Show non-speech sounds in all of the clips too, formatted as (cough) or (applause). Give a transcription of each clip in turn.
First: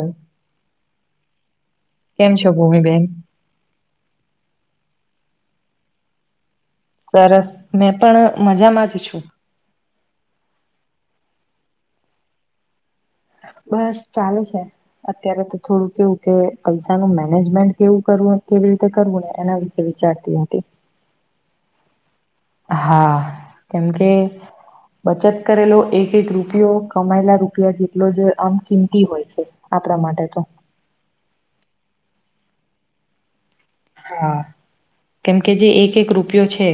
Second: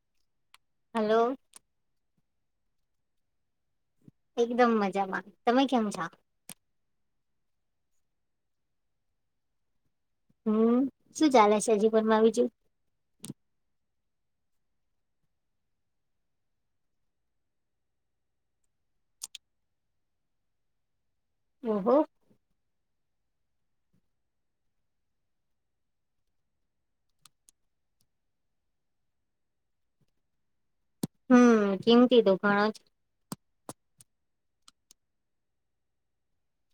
હા હલો કેમ છો ભૂમી બેેન એકદમ મજામાંની તમે કેમ છો સરસ મેં પણ મજામાં જ છું હમ શું ચાલે છે હજી પણ મા આવીજું બસ ચાલે છે અત્યારે તો થોડું કેવું કે પૈસા ન મેનેજમેન્ટ કેવું કરું કેવી રીતે કરવું ને એના વિશે વિચારતી હતી હો હો હા કેમ કે બચત કરેલો એક એક રૂપિયો કમાયેલા રૂપિયા જેટલો જ આમ કિંમતી હોય છે માત્ર માટે તો હમ ચિમતી તો ઘણો જ હા કેમ કે જે એક એક રૂપિયો છે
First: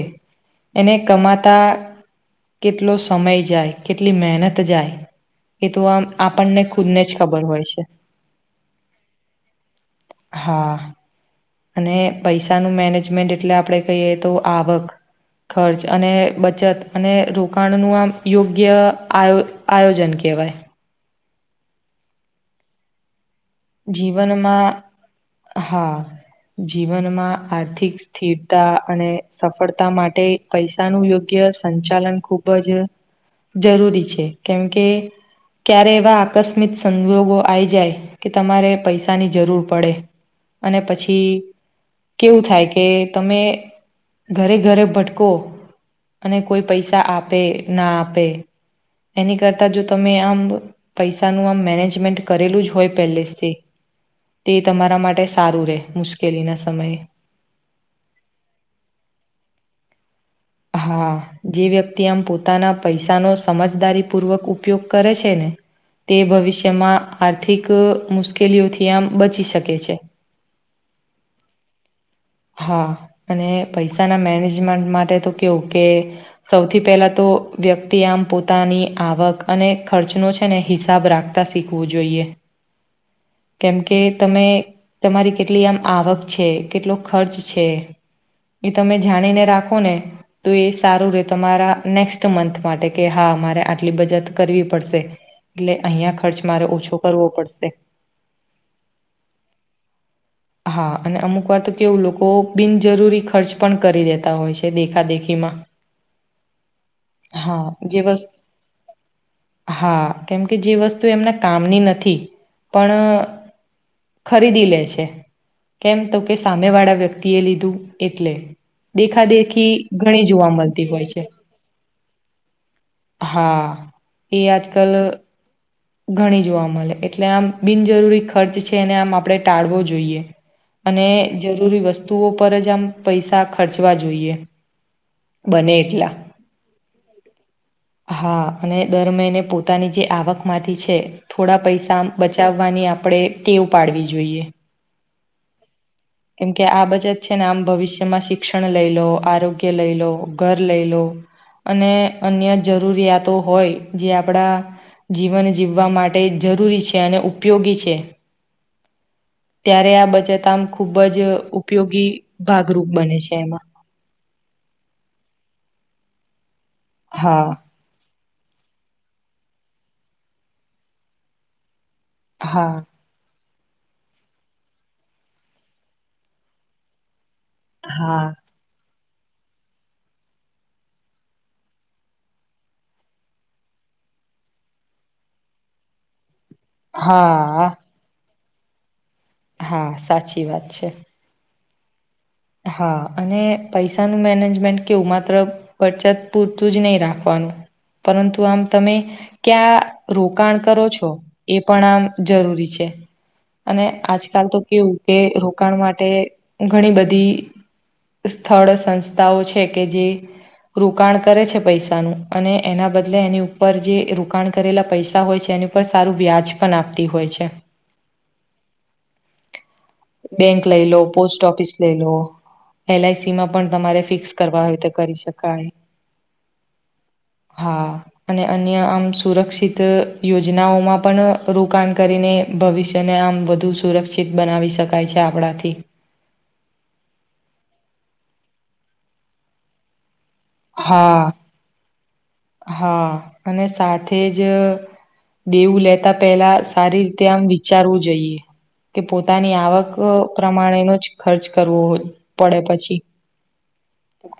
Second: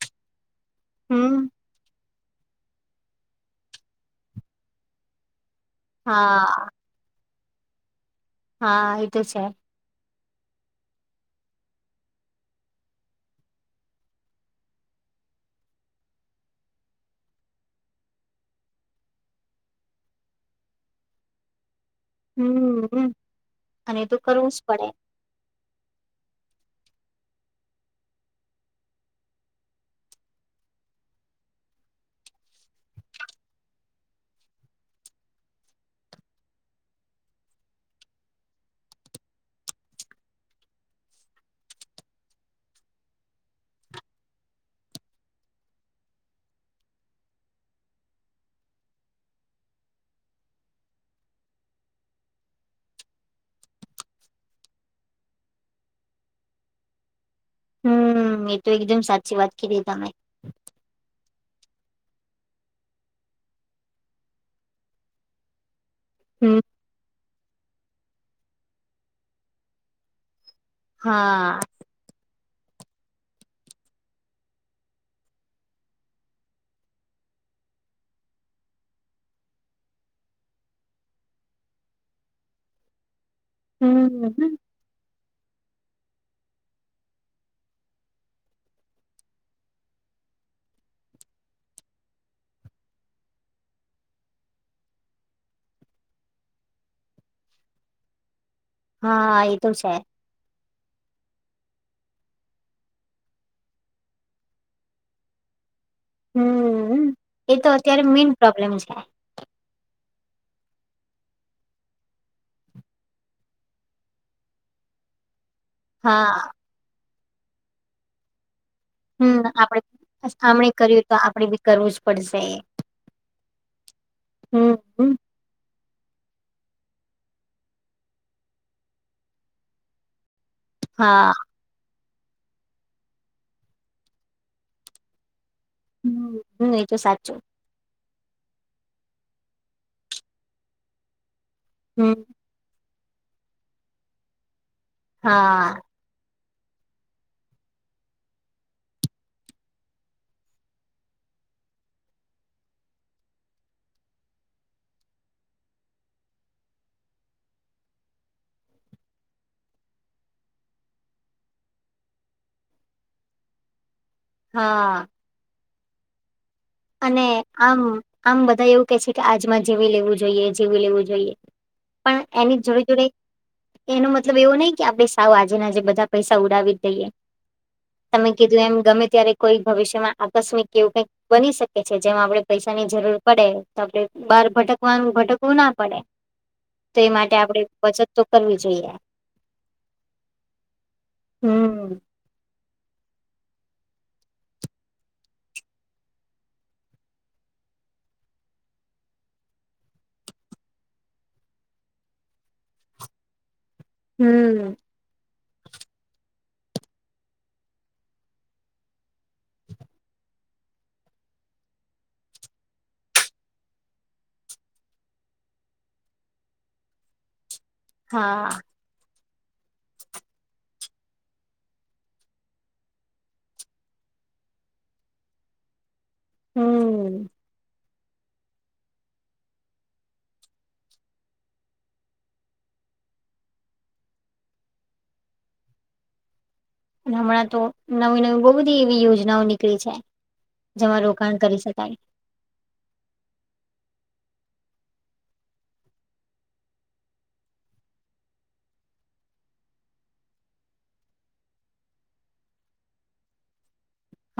એને હમ કમાતા કેટલો સમય જાય કેટલી મહેનત જાય એ તો આમ હા આપણને ખુદ ને જ ખબર હોય છે હા એ તો છે હા અને પૈસાનું મેનેજમેન્ટ એટલે આપડે કહીએ તો આવક ખર્ચ અને બચત અને રોકાણ નું આમ યોગ્ય આ આયોજન કે કેવાય હમ અને એ તો કરવું જ જીવનમાં પડે હા જીવનમાં આર્થિક સ્થિરતા અને સફળતા માટે પૈસા ન યોગ્ય સંચાલન ખૂબ જ જરૂરી છે કેમ કે ક્યારે એવા આકસ્મિક સંજોગો આઈ જાય કે તમારે પૈસાની જરૂર પડે અને પછી કેવું થાય કે તમે ઘરે ઘરે ભટકો અને કોઈ પૈસા આપે ના આપે એની કરતા જો તમે આમ પૈસાનું આમ મેનેજમેન્ટ કરેલું જ હોય પેલે થી તે તમારા માટે સારું રહેે મુશ્કેલી ના સમયે હમ એ તો એકદમ સાચી વાત કીધી તમે હા જે વ્યક્તિ આમ પોતાના પૈસાનો સમજદારી પૂર્વક ઉપયોગ કરે છે ને (inaudible) તે હમ ભવિષ્યમાં આર્થિક મુશ્કેલીઓથી આમ બચી શકે છે. હા. હા અને પૈસાના મેનેજમેન્ટ માટે તો કેવું કે સૌથી પહેલા તો તો વ્યક્તિ આમ પોતાની આવક અને ખર્ચનો છે ને હિસાબ રાખતા શીખવું જોઈએ. કેમ કે તમે હમ તમારી કેટલી આમ આવક છે કેટલો ખર્ચ છે એ તમે જાણીને રાખો ને તો એ સારું રે તમારા નેક્સ્ટ મંથ માટે કે હા મારે આટલી બચત કરવી પડશે. એટલે અહિયાં ખર્ચ મારે ઓછો કરવો પડશે. હા એ તો છે. હા અને અમુક વાર તો કેવું લોકો બિનજરૂરી ખર્ચ પણ કરી દેતા હોય છે દેખા દેખીમાં. હમ્મ એ તો હા જે અત્યારે વસ્ મેઈન પ્રોબ્લેમ છે. હા કેમકે જે વસ્તુ એમના કામની નથી પણ ખરીદી લે છે કેમ તો કે હા સામે વાળા વ્યક્તિ એ લીધું એટલે દેખા હમ દેખી આપડે ઘણી જોવા આમણે મળતી કર્યું હોય તો છે. આપડે બી કરવું જ પડશે હા એ અજકલ હમ ઘણી જોવા મળે એટલે આમ બિનજરૂરી ખર્ચ છે એને આમ આપડણે ટાળવો જોઈએ. અને હા જરૂરી વસ્તુઓ પર જ આમ પૈસા ખર્ચવા જોઈએ. બને એટલા. હમ્મ એ તો સાચું. હા અને દર મહિને પોતાની જે આવકમાંથી છે. થોડા પૈસા હમ બચાવવાની આપણે ટેવ પાડવી જોઈએ. હા. કેમ કે આ બજત છે ને આમ ભવિષ્યમાં શિક્ષણ લઈ લો આરોગ્ય લઈ લો ઘર લઈ લો. અને અન્ય જરૂરિયાતો હોય જે આપણા જીવન જીવવા માટે જરૂરી છે અને ઉપયોગી છે. ત્યારે આ બચત આમ ખુબ જ ઉપયોગી ભાગરૂપ બને છે એમાં. હા. અને હા આમ આમ બધા એવું કે છે કે આજમાં જેવી લેવું જોઈએ જેવું લેવું જોઈએ. પણ એની હા જોડે જોડે એનો મતલબ એવો નહી કે આપડે સાવ આજે ને આજે બધા પૈસા ઉડાવી જ દઈએ. હા તમે કીધું એમ ગમે ત્યારે કોઈ ભવિષ્યમાં આકસ્મિક કેવું કઈક બની શકે કે છે જેમાં આપડણે પૈસાની જરૂર પડે તો આપણે બહાર ભટકવાનું ભટકવું ના પડે. તો એ માટે હા આપણેે બચત તો કરવી જોઈએ. હા સાચી વાત છે. હમ્મ. હા અને પૈસાનું મેનેજમેન્ટ કેવું માત્ર વરચત પૂરતું જ નહીં રાખવાનું. પરંતુ આમ તમે ક્યાં રોકાણ કરો છો એ પણ આમ જરૂરી છે. અને આજકાલ તો હમ કેવું કે રોકાણ માટે ઘણી બધી સ્થળ સંસ્થાઓ છે કે જે રોકાણ કરે છે પૈસાનું અને એના બદલે એની ઉપર જે રોકાણ કરેલા પૈસા હોય છે. એની પર સારું વ્યાજ પણ આપતી હોય છે. હા. બેંક લઈ લો પોસ્ટ ઓફિસ લઈ લો. એલઆઈસી માં પણ તમારે ફિક્સ કરવા હોતે કરી શકાય. હમ હા. અને અન્ય આમ સુરક્ષિત યોજનાઓમાં પણ રોકાણ કરીને ભવિષ્યને આમ વધુ સુરક્ષિત બનાવી શકાય છે આપણાથી. હમણાં તો નવી નવી બહુ બધી એવી યોજનાઓ નીકળી છે. જેમાં હા રોકાણ કરી શકાય હા અને સાથે જ દેવું લેતા પહેલા સારી રીતે આમ વિચારવું જોઈએ. કે પોતાની આવક પ્રમાણેનો જ ખર્ચ કરવો પડે પછી. (inaudible)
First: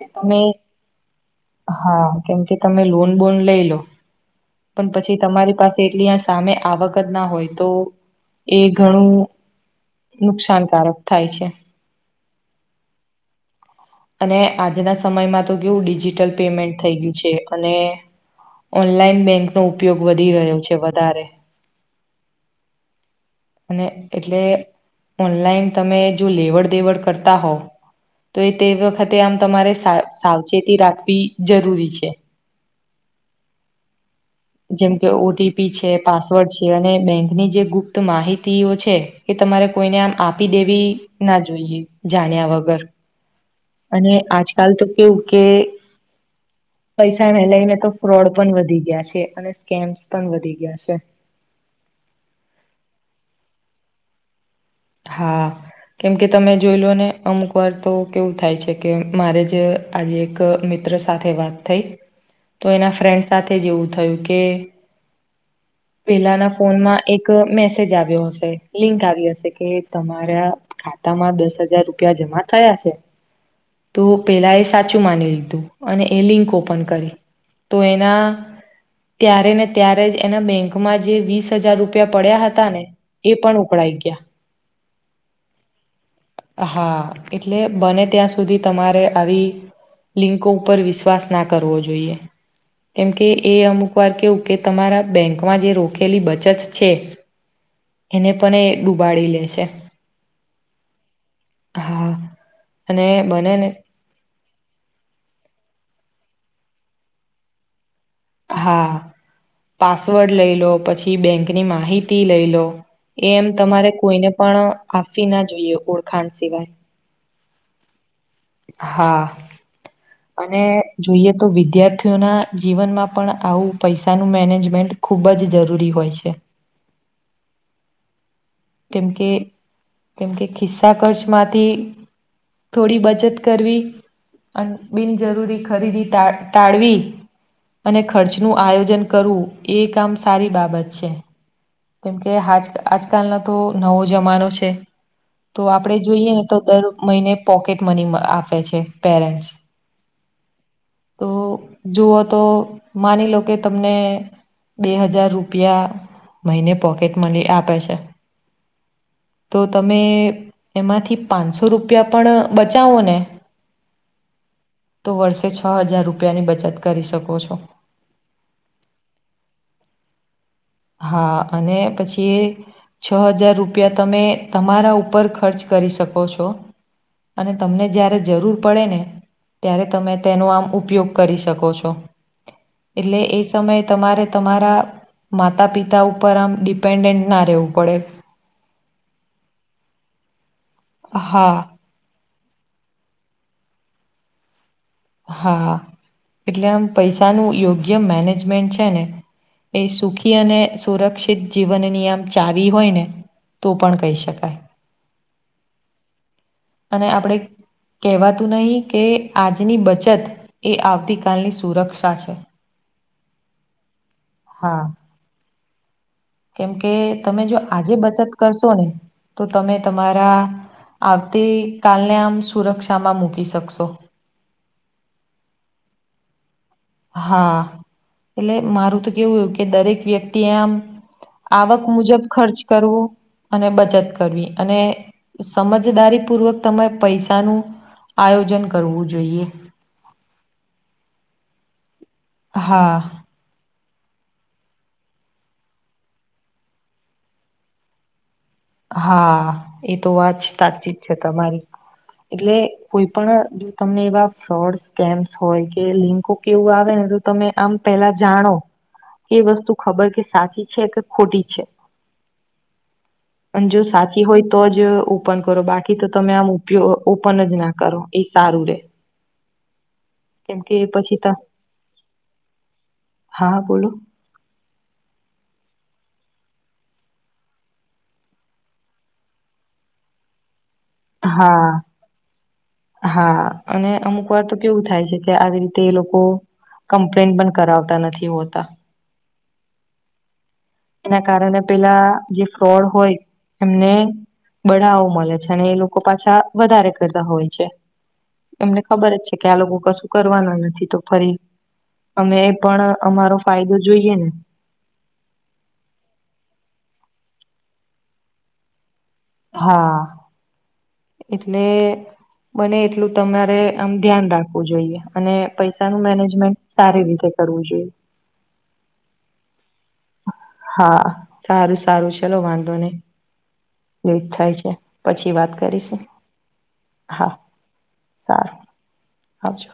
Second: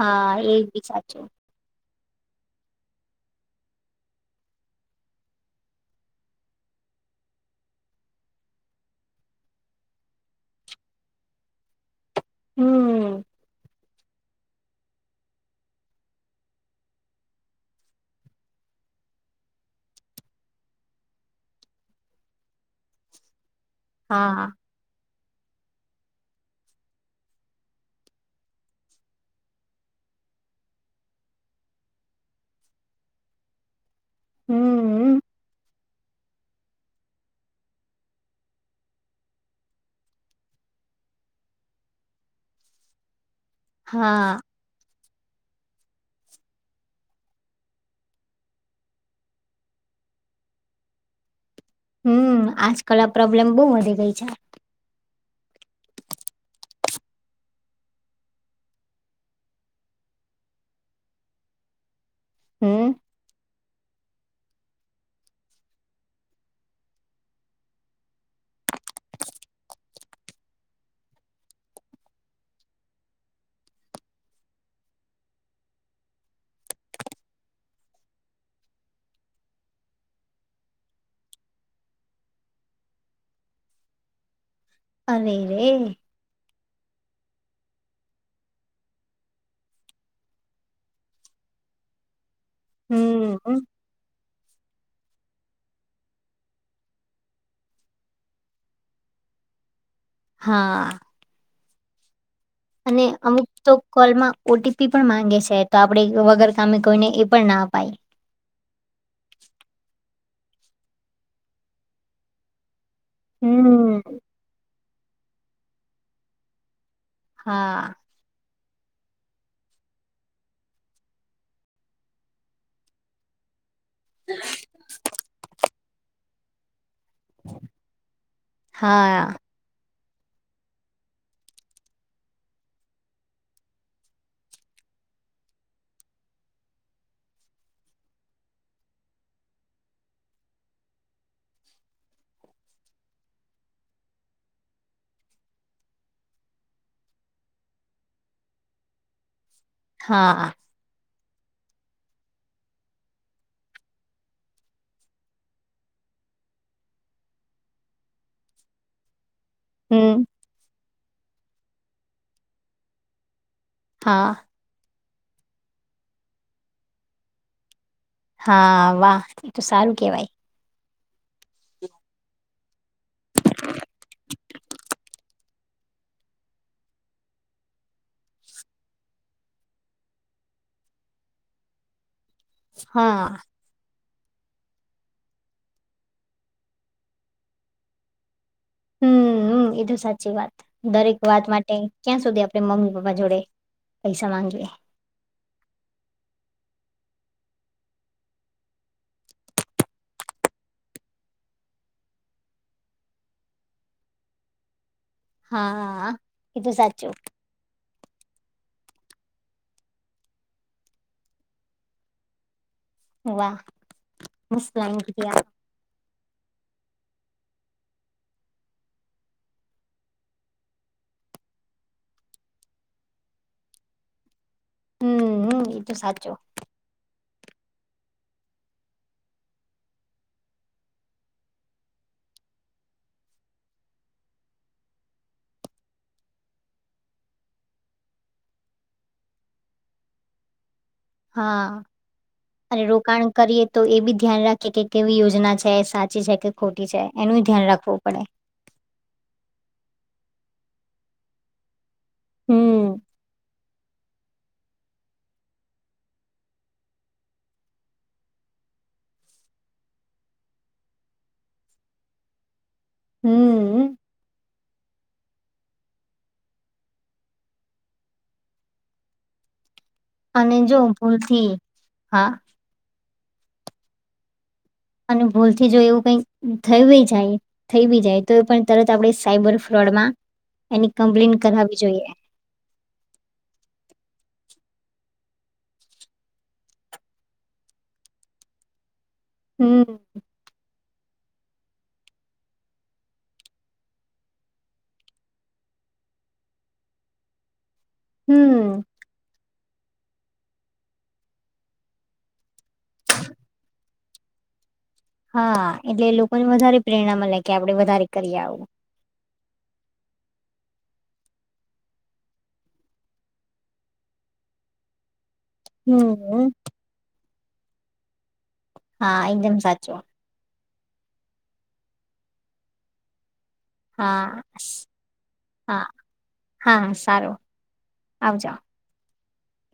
કે તમે એબી સાચું હા કેમકે તમે લોન બોન લઈલો પણ પછી તમારી પાસે એટલી સામે આવક જ ના હોય તો એ ઘણું નુકસાનકારક થાય છે હમ અને આજના સમયમાં તો કેવું ડિજિટલ પેમેન્ટ થઈ ગયું છે અને ઓનલાઈન બેંકનો ઉપયોગ વધી રહ્યો છે વધારે અને હા એટલે ઓનલાઈન તમે જો લેવડ દેવડ કરતા હોવ તો એ તે વખતે આમ તમારે સાવચેતી રાખવી જરૂરી છે જેમ કે હમ ઓટીપી છે પાસવર્ડ છે તે અને બેંકની જે ગુપ્ત માહિતીઓ છે એ તમારે કોઈને આમ આપી દેવી ના જોઈએ જાણ્યા વગર અને હા આજકાલ તો કેવું કે (inaudible) પૈસાને લઈને તો ફ્રોડ પણ વધી ગયા છે અને સ્કેમ્સ પણ વધી ગયા છે હમ આજકાલ આ પ્રોબ્લેમ બહુ વધી ગઈ છે હા કેમકે તમે જોઈ લો ને અમુક વાર તો કેવું થાય છે કે મારે જ આજે એક મિત્ર સાથે વાત થઈ તો હમ એના ફ્રેન્ડ સાથેવું થયું કે પેલાના ફોનમાં એક મેસેજ આવ્યો હશે લિંક આવી હશે કે તમારા ખાતા માં દસ હજાર રૂપિયા જમા થયા છે તો પેલા એ સાચું માની લીધું અને એ લિંક ઓપન કરી તો એના ત્યારે ને ત્યારે એના બેંકમાં જે વીસ હજાર રૂપિયા પડ્યા હતા ને એ પણ ઉપળાઈ ગયા અરે રે હા એટલે બને ત્યાં સુધી તમારે આવી લિંકો ઉપર વિશ્વાસ ના કરવો જોઈએ કેમકે એ હમ અમુક વાર કેવુ કે તમારા બેંકમાં જે રોકેલી બચત છે એને પણ એ ડુબાડી લે છે હા હા અને અમુક બને ને તો કોલમાં ઓટીપી પણ માંગે છે તો આપણેે વગર કામે કોઈને એ પણ ના આપાય હા પાસવર્ડ લઈલો પછી બેંકની માહિતી લઈલો એમ તમારે હમ કોઈને પણ આપવી ના જોઈએ ઓળખાણ સિવાય હા હા અને જોઈએ તો વિદ્યાર્થીઓના જીવનમાં પણ આવું પૈસાનું મેનેજમેન્ટ ખૂબ જ જરૂરી હોય છે (inaudible) કેમ કે હા કેમ કે ખિસ્સા ખર્ચમાંથી થોડી બચત કરવી અને બિનજરૂરી ખરીદી ટાળવી અને ખર્ચનું આયોજન કરવું એ કામ સારી બાબત છે કેમકેજ આજકાલનો તો નવો જમાનો છે તો આપડણે જોઈએ ને તો દર મહિને પોકેટ મની આપે છે પેરેન્ટ્સ હા તો જુઓ તો માની લો કે તમને બે હજાર રૂપિયા મહિને પોકેટ મળ આપે છે, તો તમે હમ એમાંથી પાંચસો રૂપિયા પણ બચાવો ને હા, તો વર્ષે છ હજાર રૂપિયાની બચત કરી શકો છો, હા, વાહ એ તો સારું કેવાય હા અને પછી છ હજાર રૂપિયા તમે તમારા ઉપર ખર્ચ કરી શકો છો, અને તમને જ્યારે જરૂર પડે ને ત્યારે તમે તેનો આમ ઉપયોગ કરી શકો છો, એટલે હા એ સમયે તમારે તમારા માતા પિતા ઉપર આમ ડિપેન્ડન્ટ ના રહેવું પડે હમ્મ હમ્મ એ તો સાચી વાત દરેક વાત હા, માટે ક્યાં સુધી આપ આપે મમ્મી પપ્પા જોડે પૈસા માંગુએ હા, એટલે આમ પૈસાનું યોગ્ય મેનેજમેન્ટ છે ને એ સુખી અને સુરક્ષિત જીવન નિયમ ચાવી હોય ને તો પણ કહી શકાય હા, એતો અને સાચું, આપણે કહેવાતું નહી કે આજની બચત એ આવતી કલની સુરક્ષા છે. વાહ હા. (inaudible) કેમ કે તમે જો આજે બચત કરશો ને તો તમે તમારા આવતી કાલને આમ સુરક્ષામાં મૂકી શકશો, હમ્મ હ એ તો સાચું હા, એટલે મારું તો કેવુંયું કે દરેક વ્યક્તિએ આમ આવક મુજબ ખર્ચ કરવો અને બચત કરવી અને સમજદારી પૂર્વક તમે પૈસાનું આયોજન કરવું જોઈએ, હા, અને હા રોકાણ કરીએ તો એ બી ધ્યાન રાખીએ કે કેવી યોજના છે સાચી છે કે ખોટી છે, એનું ધ્યાન રાખવું પડે હા, એ તો વા જ સાચી જ છે તમારી, એટલે હમ કોઈ પણ તમે એવા ફ્રોડ સ્કેમ્સ હોય કે લિંકો કેવું આવે ને તો તમે આમ પેલા જાણો એ વસ્તુ ખબર કે સાચી છે કે ખોટી છે, અને જો હમ સાચી હોય તો જ ઓન કરો બાકી તો તમે આમ ઓપન જ ના કરો એ સારું રે અને કેમ કે જો પછી ત ભૂલથી હા, હા, બોલો અને ભૂલથી જો એવું કઈ થય બી જાય થઈ બી જાય તો એ પણ તરત આપડ સાયબર ફ્રોડ માં હા હા અને અમુક વાર તો કેવું થાય છે, કે આવી રીતે એ લોકો કમ્પ્લેન પણ કરાવતા નથી હોતા. હમ્મ એના કારણે પેલા જે ફ્રોડ હોય એમને બડાવો મળે છે, અને એ લોકો પાછા વધારે કરતા હોય છે, એમને હમ ખબર જ છે કે આ લોકો કશું કરવાના નથી તો ફરી અમે એ પણ અમારો ફાયદો જોઈએ ને હા, એટલે લોકોને વધારે પ્રેરણા મળે કે આપડે વધારે કરી આવું. હા, એટલે બને એટલું તમારે આમ ધ્યાન રાખવું જોઈએ. અને પૈસાનું હમ મેનેજમેન્ટ સારી રીતે કરવું જોઈએ, હા એકદમ સાચું હા સારું સારું ચલો વાંધો નહી એ જ હા થાય છે સ- પછી વાત હા કરીશું હા આવજ હાજો